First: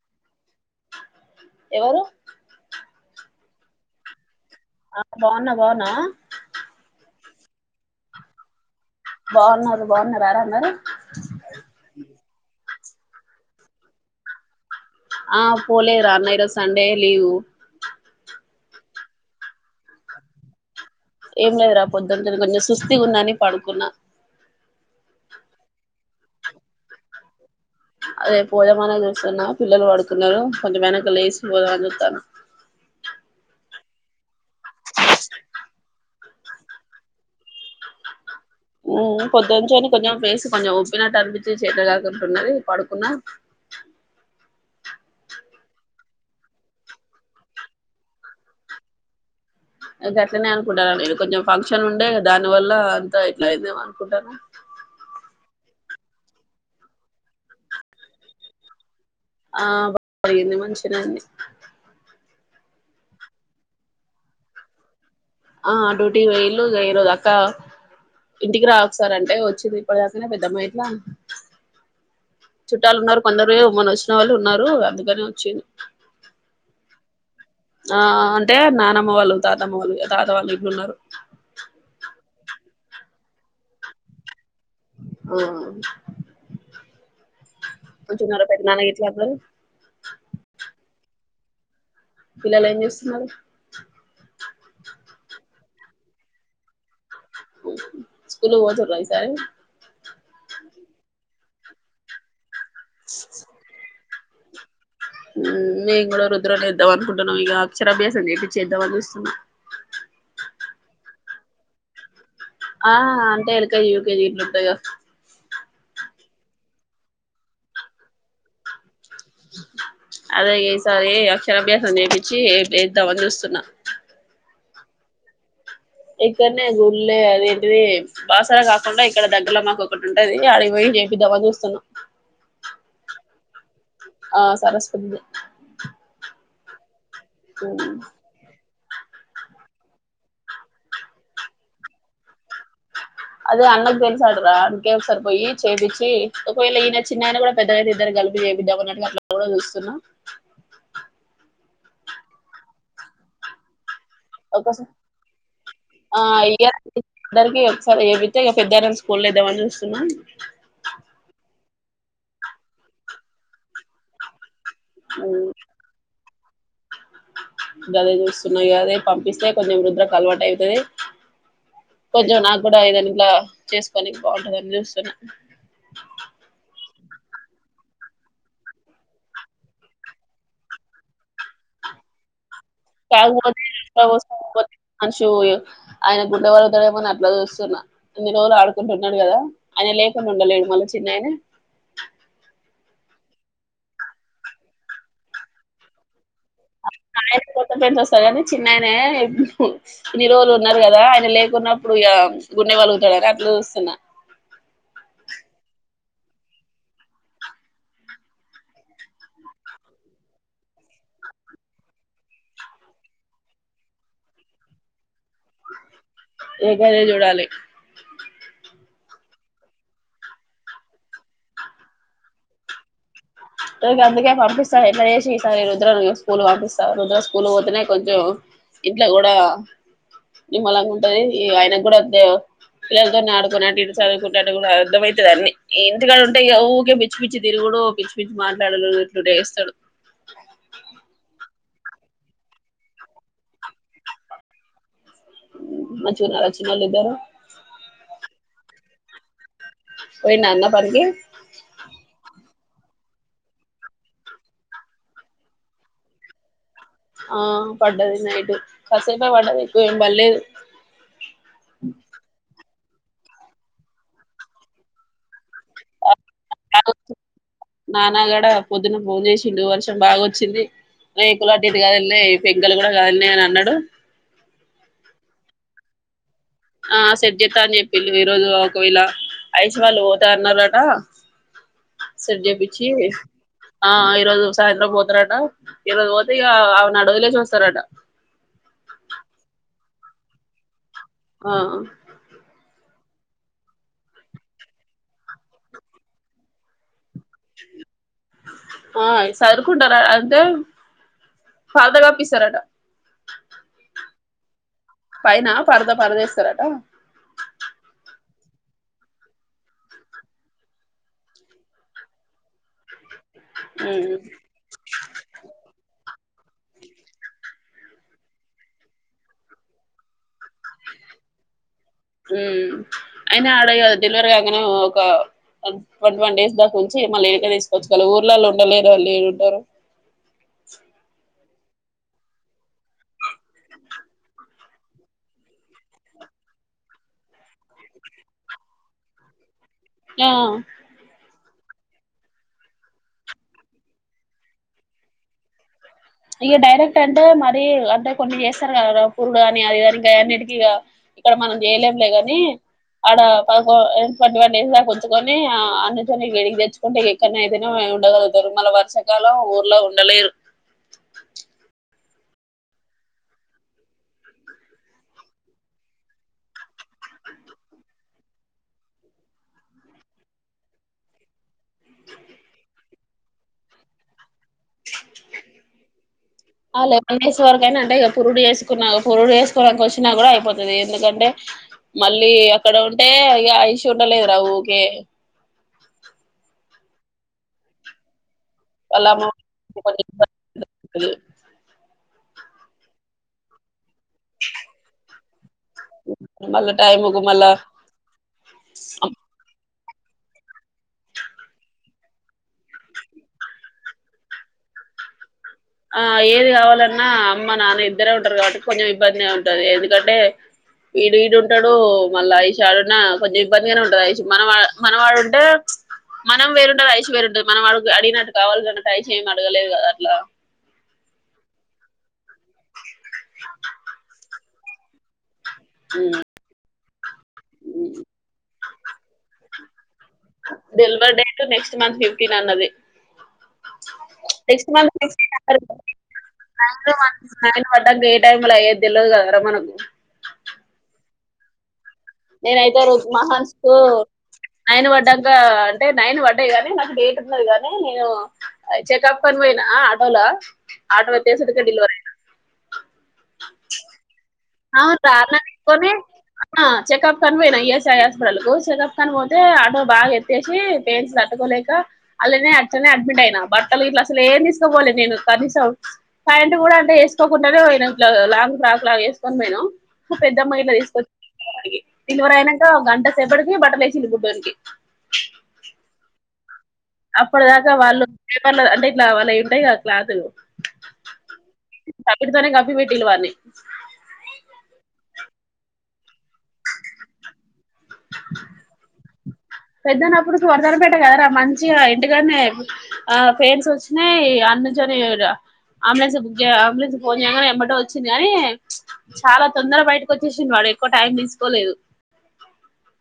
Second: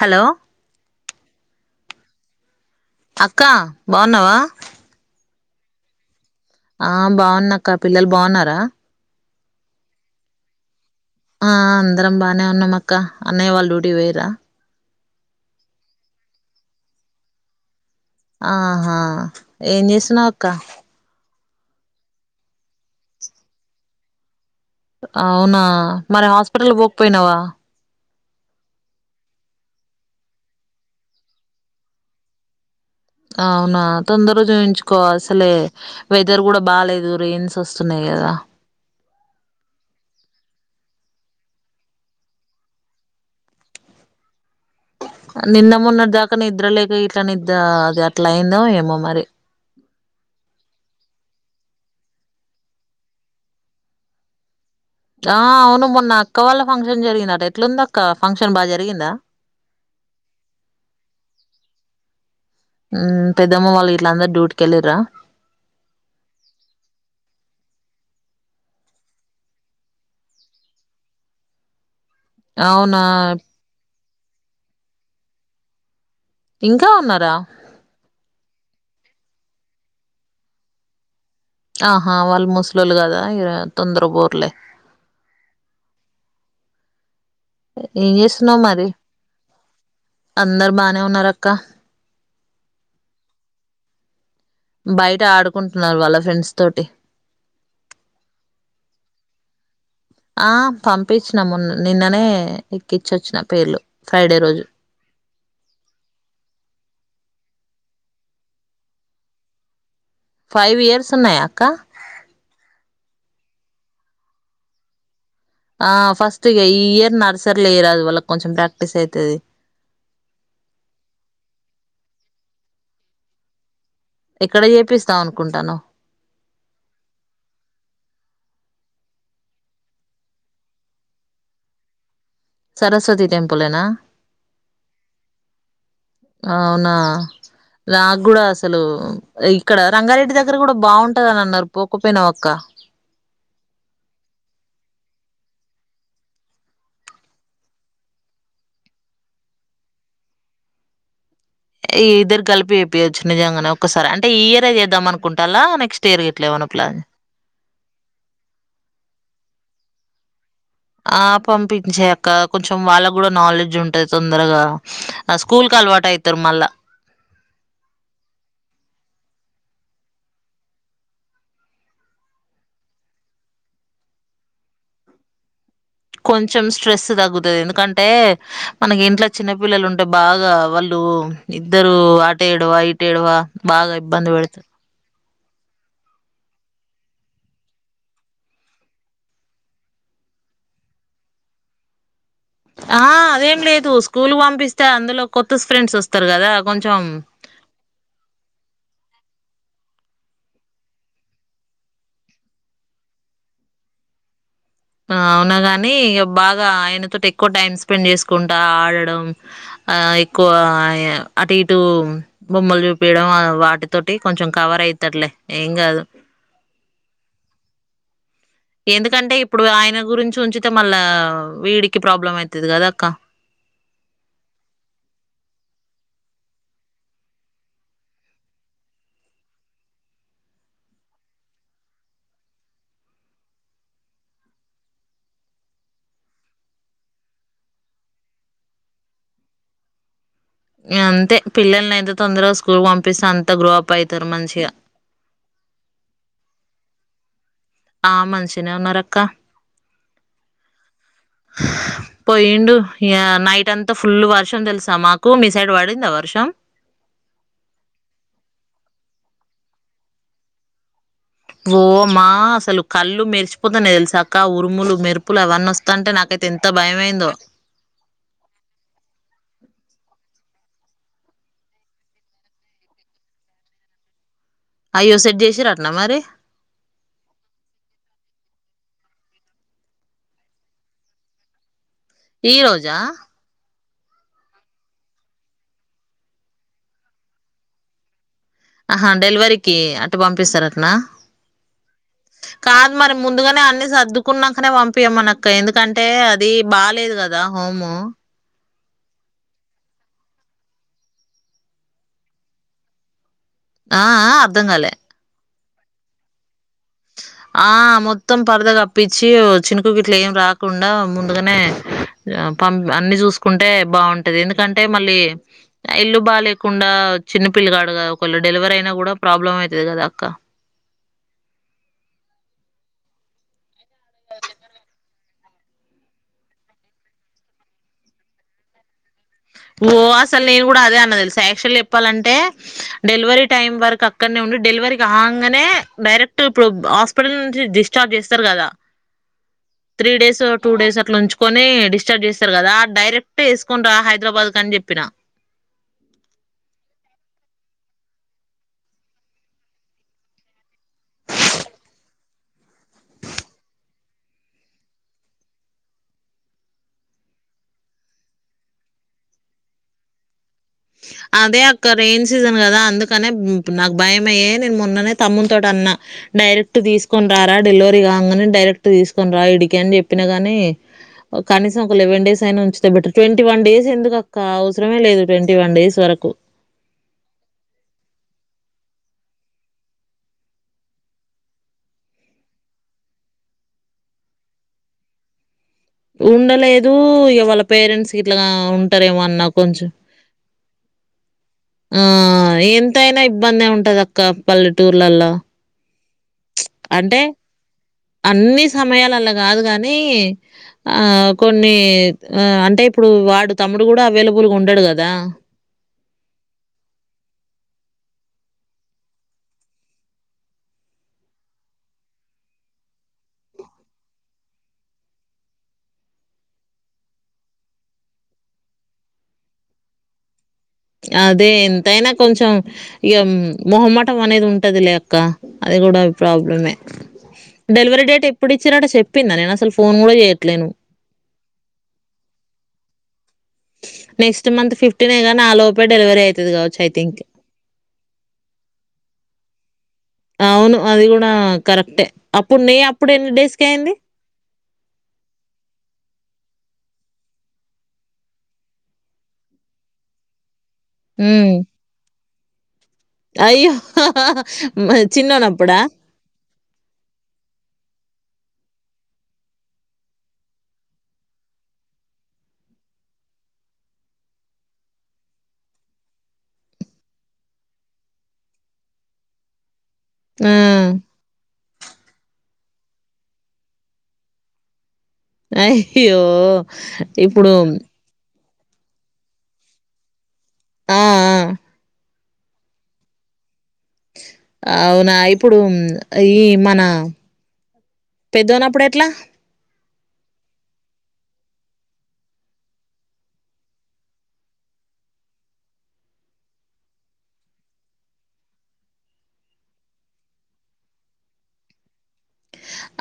Hello ఎవరు అక్క బాగున్నావా ఆ బాగున్నా బాగున్నా ఆ బాగున్నక్క పిల్లలు బాగున్నారా బాగున్నారు బాగున్నారు యాడ ఉన్నారు ఆ అందరం బాగానే ఉన్నామక్క అన్నయ్య వాళ్ళు డ్యూటీ కి పోయిరా ఆ పోలే రా అన్నయ్య ఇరో సండే లీవు ఆహా ఏం చేస్తున్నావు అక్క ఏం లేదు రా పొద్దుంటేను ఇంగ సుస్తిగా ఉందని పడుకున్నా అవునా మరి హాస్పిటల్ కి పోకపోయినావా అదే పోదామనే చూస్తున్నా పిల్లలు పడుకున్నారు కొంచెం వెనకలు లేసి పోదామని చుత్తన్న అవునా తొందర చూయించుకో అసలే వెదర్ కూడా బాలేదు రెయిన్స్ వస్తున్నాయి కదా ఉ పొద్దునుంచి కొంచెం ఫేస్ కొంచెం ఉబ్బినట్టు అనిపించి చెట్లుగాకుంటున్నది పడుకున్న నిన్న మొన్న దాకా నిద్ర లేక ఇట్లా నిద్ద అది అట్లా అయిందో ఏమో మరి గట్లనే అనుకుంటారను ఇది కొంచెం ఫంక్షన్ ఉండే దాని వల్ల అంత ఇట్లా అయిపోయింది అనుకుంటాన్న ఆ అవును మొన్న అక్క వాళ్ళ ఫంక్షన్ జరిగిందట ఎట్లుంది అక్క ఫంక్షన్ బా జరిగిందా ఆ బాగింది మంచిగానే ఉంది ఉ పెద్దమ్మ వాళ్ళు ఇట్ల అందరు డ్యూటికి వెళ్ళిరా ఆ డ్యూటీ వెళ్ళు ఈరోజు అక్క ఇంటికి రా ఒకసారి అంటే వచ్చింది ఇప్పడు దాకనే పెద్దమ్మా ఇట్లా చుట్టాలు అవునా ఉన్నారు కొందరు మొన్న వచ్చిన వాళ్ళు ఉన్నారు అందుకనే వచ్చిది ఇంకా ఉన్నారా ఆ అంటే నానమ్మ వాళ్ళు తాతమ్మ వాళ్ళు ఆ తాతవాళ్ళు వీళ్ళు ఉన్నారు ఆహా వాళ్ళు ముస్లోలు కదా తొందర బోర్లే ఆ ఏం మంచిగున్నారా చేస్తున్నావు పెద్దనాన్న మరి గిట్ల అందరూ అందరు బానే ఉన్నారు అక్క పిల్లలు ఏం చేస్తున్నారు బయట ఆడుకుంటున్నారు వాళ్ళ ఫ్రెండ్స్ తోటి స్కూలు పోతుంద్రా ఈ సారి ఆ పంపించిన మొన్న నిన్ననే ఎక్కించొచ్చిన పేర్లు ఫ్రైడే రోజు హు మేము కూడా రుద్రనేద్దాం అనుకుున్నాం. ఇగ అక్షర అభ్యాసం చేపిచేద్దాం అని చూస్తున్నా. ఫైవ్ ఇయర్స్ ఉన్నాయా అక్క ఆ అంటే ఎలుక [unintelligible] ఉంటయో ఆ ఫస్ట్ ఇగ ఈ ఇయర్ నర్సరీలోయ్యరాదు వాళ్ళకి కొంచెం ప్రాక్టీస్ అయితది. అదే ఇగ ఈ సారి అక్షరాభ్యాసం చేపించి ఏద్దామని చూస్తున్న ఎక్కడ చేపిస్తావ్ అనుకుంటానవ్ ఇక్కడనే గుళ్లే అదేంటిది బాసర కాకుండా ఇక్కడ దగ్గరలో మాకు ఒకటి ఉంటది, అడి పోయి చేయిద్దామని చూస్తున్నా. సరస్వతి టెంపుల్ ఏనా ఆ సరస్వతి అవునా నాక్ కూడా స్ అసలు ఇక్కడ రంగారెడ్డి దగ్గర కూడా బాగుంటందని అన్నారు పోకపోయినా అక్క అదే అన్నకు తెలిసాడరా ఆడికే ఒకసారి పోయి చేపిచ్చి ఒకవేళ ఈయన చిన్న ఆయన కూడా పెద్దగయితే ఇద్దరు కలిపి చూపిద్దామని అన్నట్టు అట్ల కూడా చూస్తున్నా. ఈ ఇద్దరు కలిపి చెపియొచ్చు నిజాంగానే ఒసారి అంటే ఈ ఇయర్ అది ఒకసా చేద్దామ అనుకుంటాల నెక్స్ట్ ఇయర్ గిట్ల ఏమన్నా ప్లాన్ దానికి ఒకసారి ఏపిచ్చే ఇగ పెద్దానాని స్కూల్ లో ఎద్దామని చూస్తున్నా ఆ పంపించేయి అక్క కొంచెం వాళ్ళకు కూడా నాలెడ్జ్ ఉంటది తొందరగా ఆ స్కూల్ కు అలవాట అయితారు మల్ళా అదే చూస్తున్నా ఇగ అదే పంపిస్తే కొంచెం వృద్రకు అలవాటు అవుతది కొంచెం నాకు కూడా ఏదంట్లా చేసుకోడానికి బాగుంటందని చూస్తున్నా కొంచెం స్ట్రెస్ తగ్గుతది ఎందుకంటే మనకి ఇంట్లో చిన్నపిల్లలు ఉంటే బాగా వాళ్ళు ఇద్దరు ఆటు ఏడువ ఇటు ఏడువ బాగా ఇబ్బంది పెడతా అన్షు ఆయన గుండె పలుగుతాడేమో అని అట్లా చూస్తున్నా అన్ని రోజలు ఆడుకుంటున్నాడు కదా అని లేకుండా ఉండలేడు మళ్ళీ చిన్నయన ఆహా అదేం లేదు స్కూల్ కు పంపిస్తే అందులో కొత్త ఫ్రెండ్స్ వస్తారు కదా కొంచెం ఆయన కి కొత్త ఫ్రెండ్స్ వస్తారు కానీ చిన్నయనే ఇన్ని రోజులు ఉన్నారు కదా ఆయన లేకున్నప్పుడు ఇగ గుండె వలుగుతాడని అట్ల చూస్తున్నా అవునా గాని ఇగ బాగా ఆయనతోటి ఎక్కువ టైమ్ స్పెండ్ చేసుకుంటా ఆడడం ఆ ఎక్కువ ఆయా అటు ఇటు బొమ్మలు చూపియడం ఆ వాటితోటి కొంచెం కవర్ అయితర్లే ఏం కాదు ఏక్కే దా జుడాలీ ఎందుకంటే ఇప్పుడు ఆయన గురించి ఉంచితే మళ్ళా వీడికి ప్రాబ్లం అయితది కదా అక్క ఇగ అందుకే పంపిస్తా ఎట్లా చేసి ఈ సారి రుద్ర స్కూల్ పంపిస్తా రుద్ర స్కూల్ పోతేనే కొంచెం ఇంట్లో కూడా నిమ్మలంగ ఉంటది ఈ ఆయనకు కూడా పిల్లలతో ఆడుకున్నట్టు ఇటు చదువుకున్నట్టు కూడా అర్థంమయితది అన్ని ఇంటికాడ ఉంటే ఇగ ఊకే పి పిచ్చి పిచ్చి తిరుగుడు పిచ్చి మాట్లాడుడు ఇట్లుడు ఏస్తడు అంతే పిల్లల్ని అయితే తొందరగా స్కూల్ కి పంపిస్తే అంత గ్రో అప్ అయితారు మంచిగా మంచుగున్నారా చిన్నోళ్ళు ఇద్దరు ఆ మంచినే ఉన్నారక్క పోయిన్న అన్న పనికి పోయిండు ఇగ నైట్ అంతా ఫుల్ వర్షం తెలుసా మాకు మీ సైడ్ పడిందా వర్షం. ఆ పడ్డది నైటు కసేపు పడ్డది ఎక్కువ ఏం పలేదు ఓమా అసలు కళ్ళు మెరిచసిపోతాన్నాయ్ తెలుసాక్క ఉరుములు మెరుపులు అవన్న వస్తా అంటే నాకైతే ఎంత భయమైందో నాన్నగడ పొద్దున్న ఫోన్ చేసిండు వర్షం బాగాొచ్చింది రలు అటుఇటు కదిలీనై పెంకల్ కూడా కదిలీనాయి అని అన్నాడు అయ్యో సెట్ చేసిర్రా అట్ల మరి ఆ సెట్జత్తా అని చెప్పి ఈ రరోజు ఒకవేళ అఐసి వాళ్ళు పోత అన్నారట సెట్ ఈ చేపిచ్చి రోజా ఆ ఈ రోజు సాయంత్రం పోతారట ఈ రోజు పోతే ఇక ఆ నడు వదిలే చూస్తారట ఆహా డెలివరీకి అటు పంపిస్తారు అటనా ఆ కాదు మరి ముందుగనే అన్ని సర్దుకున్నాకనే పంపియ మను అక్క ఎందుకంటే అది బాలేదు కదా దా హము ఆ సదుకుంటార అంటే ఫాదర్ ఆఫీసారట ఆ ఆ అర్ధం కాలే పైన పరదా పరదే ఎస్తారట ఆ మొత్తం పరదగా అప్పించి చినుకు ఇట్లు ఏం రాకుండా ముందుగానే పంప్ అన్ని చూసుకుంటే మ్మ్ బాగుంటది ఎందుకంటే మళ్ళీ ఇల్లు బాలేకుండా చిన్న పిల్లు కాడు కదా ఒకళు డెలివరీ అయినా కూడా ప్రాబ్లం అవుతుంది కదా అక్క హ అయినా ఆడ డెలివర కాగానే ఒక ట్ంటీ వన్ డేస్ దాకా నుంచి మళ్ళీ ఇడికే తీసుకోవచ్చు కలా ఊర్లలోళ ఉండలేరు వాళ్ళు ఏడుంటారు ఓ అసలు నేను కూడా అదే అన్న తెలుస యాక్టుల్ల్య్ చెప్పాలంటే డెలివరీ టైం వరకు అక్కడనే ఉండి డెలివరీకి కాగానే డైరెక్ట్ ఇప్పుడు హాస్పిటల్ డిశచార్బ్ చేస్తారు కదా త్రీ డేస్ ఆ టూ డేస్ అట్లా ఉంచుొని డిశ్చార్జ్ చేస్తారు కదా డైరెక్ట్ వేసుకుని రా హై హైదరాబాద్ కాని చెప్పినా ఇక డైరెక్ట్ అంటే మరి అంటే కొన్ని చేస్తారు కదా పూరుడు కాని అది కాని ఇంకా అన్నిటికిీక ఇక్కడ మనం చేయలేంలే గాని ఆడ ప ట్వంటీ వన్ డేస్ ఉంచుకొని ఆ అన్నితోని గడిగి తెచ్చు ంటే ఎక్కడ అయితేనా ఉండగలుగుతారు మళ్ళ వర్షకాలం ఊర్లో ఉండలేరు అదే అక్క రెయిన్ సీజన్ కదా అందుకనే నాకు భయం అయ్యే నేను మొన్ననే తమ్మున్ తోటి అన్నా డైరెక్ట్ తీసుకొని రారా డెలివరీ కాగానే డైరెక్ట్ తీసుకొని రా ఇడికి అని చెప్పినా గాని కనీసం లవెన్ డేస్ అయినా ఉంచితే బెర్ ట్ంటీ వన్ డేస్ ఎందుకు అక్క అవసరే లేదు ట్వంటీ వన్ డేస్ వరకు ఆ లెవెన్ డేస్ వరకు అయినంటే ఇక పరుడు చేేసుకున్నా పురుడు వేసుకోవడానికి వచ్చినా కూడా అయిపోతుంది ఎందుకంటే మళ్ళీ అక్కడ ఉంటే ఇగ ఐషు చూండలేదు రా ఊకే ఉండలేదు ఇక వాళ్ళ పేరెంట్స్ ఇట్లాగా ఉంటార వాళ్ళ ఏమన్నా కొంచెం అమ్మ ఆ ఎంతైనా ఇబ్బందె ఉంటది అక్క పల్లెటూర్లలో మళ్ళ టైముకు మళ్ళ అన్ని సమయాలల్ల గాదు గనీ ఆ కొన్ని ఆ అంటే ఇప్పుడు వాడు తమ్ముడు గూడా అవెలబులుగుడుండడు గదా ఆ ఏది గావాలన్నా అమ్మ నాన్న ఇద్దరే ఉంటరు కాబట్టి కొంచెం ఇబ్బందిగ ఉంటది ఎందుకంటే ఈడీ ఇ డుంటడు మళ్ళా ఈ షాడున్నా కొంచెం ఇబ్బందిగానే ఉంటది ఐశుక్ మనం ఆ మన మాడుంటే మనం వేరుంటది ఐశ్వేరుంటది మనం అడు అడిగినట్టు కావాలి అన్నట్టు ఐశ్ ఏమడగలేదు గదా అట్లా అదే ఎంతైన కొంచెం ఇగ మొహమటం అనేది ఉంటదిలే అక్క అది గూడా ప్రాబ్లమే డెలివరీ డేట్ ఎప్పుడు ఇచ్చిర్రట చెప్పిందా నేను అసలు ఫోన్ గుడా చేయ delivery date next month fifteen అన్నది నెక్స్ మంత్ గానీ ఆ లోపే డెలివరీ అయితది గావచ్చు ఐ థింక్. [unintelligible] ఏ టైమ్లా అయేద్ తెల్వదు గదరా మనకు అవును అది గూడా కరెక్టే అప్పుడు నే నేనైతే ఎన్ మహాన్స్ కు సేస్కయింది నైన్ పడ్డంక అంటే నైన్ పడ్డయి గనీ నాకు డేట్ ఉన్నది కానీ నేను చెకప్ కని వొయినా ఆటోల ఆటో హ్మ్. ఎత్తేసుడుకే డెలివరీ అయింది అయ్యో మా అవును రా అన్నం చిన్నోనప్పుడా తీసుకొని చెకప్ కని పోయినా ఐఎస్ఐ హాస్పిటల్కు చెకప్ కని పోతే ఆటో బాగ ఎత్తేశి పెయిన్స్ తట్టుకోలేక అల్లనే అట్లనే అడ్మిట్ అయినా బట్టలు గిట్ల అసలేం తీస్కోపోలేదు నేను కనీసం పైంట్ గూడ అంతే ఏసుకోకుండనే వొయిన లాంగ్ ఫ్రాక్ లాగ ఏస్ కొని పొయినం మ పెద్దమ్మ గిట్లా ఆ! తీసుకొచ్చ [unintelligible] డెల్వరైనంక గంటసేపటికి బట్టలేసిర్రు బుడ్డోనికి అయ్యో ఇప్పుడు అప్పటిదాకా వాళ్ళు పేపర్ల అంటే ఇట్ల వాళ్ళయింటయి గదా క్లాతులు ఆ అవ్వీటితోనే గప్పిపెట్టిల్వలి అవునా ఇప్పుడు ఈ మన పెద్దోన్నప్పుడెట్లా పెద్దోన్నప్పుడు వర్ధనపేట గదరా మంచిగ ఇంటికాడనే అయ్యే ఆ పేన్స్ ఒచ్చినయ్ అన్నజరీర అంబులన్స్ బుక్ చేయి అంబులన్స్ ఫోన్ చేయంగనే ఎమ్మటే ఒచ్చింది గానీ చాలా తొందర బయటికొచ్చేశిండు వాడు ఎక్కువ టైం తీస్కోలేదు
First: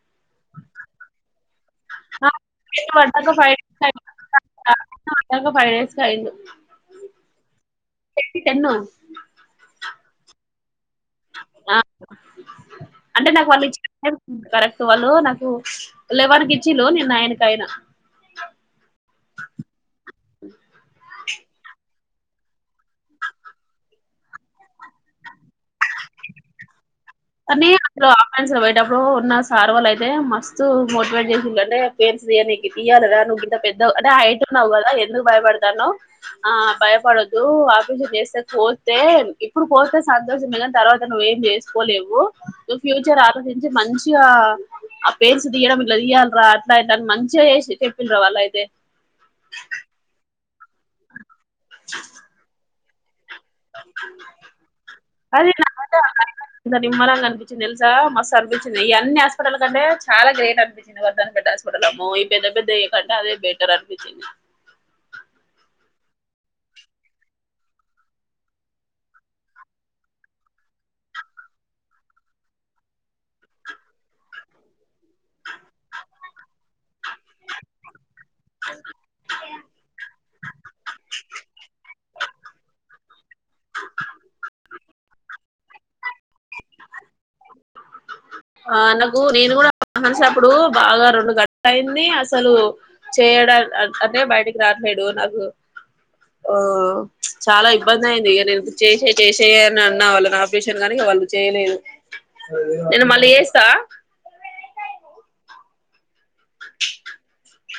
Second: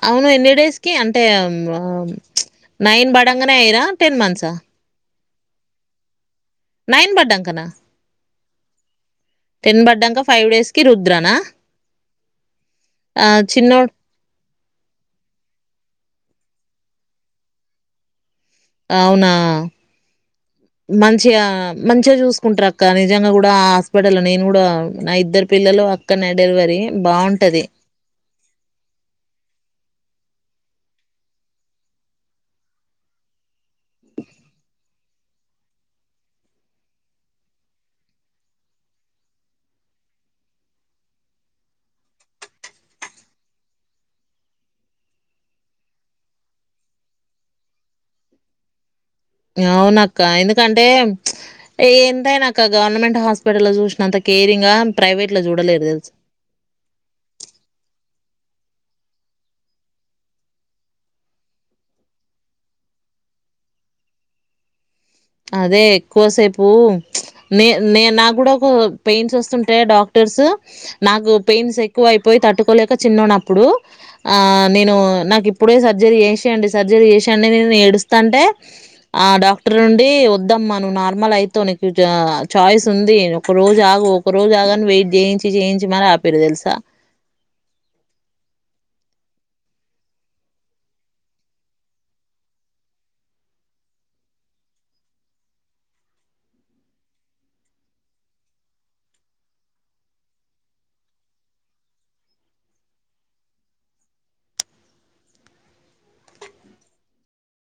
అవును ఎన్ని డేస్కి అంటే ఆ నైన్ పడ్డాక బడంగానే ఫైవ్ ఐర్రా టెన్ మంత్సా [unintelligible] ఫైవ్ డేస్కి అయింది నైన్ బడ్డంకనా టెన్ బడ్డంక ఫైవ్ డేస్ కి రుద్రనా ఆ చిన్నోడ్ కరక్ట్ వాళ్ళు నాకు లెవెన్కిచ్చిళ్ళు నేన్ నైన్కయిన అవునా మంచిగా మంచిగా చూస్కుంటారక్క నిజంగా గూడా ఆ హాస్పిటల్ల నేను గూడా నా ఇద్దరు పిల్లలు క్కన్నే డెల్వరీ బావుం కానీ అందులో [unintelligible] పోయేటప్పుడు ఉన్న సార్ వాళ్ళయితే మస్తుత్ మోటివేట్ చేసిళ్ళు అంటే పేన్స్ తీయనీకి తియ్యాలేరా నువ్వు గింత పెద్ద అంటే హైట్ ఉన్నావ్ గదా ఎందుకు భయవడతానవ్ ఆ బాయిపడద్దు ఆపరేషన్ చేస్తే కోత్తే ఇప్పుడు కోస్తే సంతోషమే గని తర్వాత నువ్వేం ఎం చేస్కోలేవు నువ్ ఫ్యూచర్ ఆలోచించి మంచిగా ఆ పేన్స్ దీయడం ఇట్ల దియ్యాల్ రా అట్ల ఇట్లని మంచిగా చేశి చెప్పిల్ర వాళ్ళయితే అవునక్క ఎందుకంటే ఎంతైనక్క గవర్నమెంట్ హాస్ప్ టల్ల చూశినంత కేరింగ్గ ప్రైవేట్ల జూడలేరు తెల్స్ ఇంత నిమ్మలంగా అనిపించిందో తెల్సా మస్తానంపించింది ఇయాన్ని హాస్పిటల్కంటే చిన్న గడ్డని పెద్ద హాస్పటల్ల అమ్మా ఈ పెద్దగడ్డే అదే బెటర్ అనిపించింది అదే ఎక్కువ సేపు నే నే నాగ్గూడా ఒక పెయిన్స్ ఒస్తుంటే డాక్టర్స్స నాకు పెయిన్స్ ఎక్కువ అయిపోయి తట్టుకోలేక చిన్నన్నప్పుడు నేను నాకు ఇప్పుడే సర్జరీ చేస్ [unintelligible] సర్జరీ చేసి ఎడుస్తాంటే ఆ డాక్టర్ వద్దమ్మ నువ్వు నార్మల్ అయితవ్ [unintelligible] నీకు చాయిస్ ఉంది ఒక రోజు ఆగు ఒక రోజు ఆగాని వెయిట్ చేయిం చేయించి మరి ఆ పిరు తెలుసా ఆ నాకు నేను కూడ [unintelligible] బాగా రొండు గంటల అయింది అసలు చేయడా అదే బయటికి [unintelligible] ఆ చాలా ఇబ్బంది అయింది ఇక నేను చేసే చేసేయ అని అన్నా వాళ్ళ నాపేషన్ కానీ వాళ్ళు చేయలేదు నేను మళ్ళీ చేస్త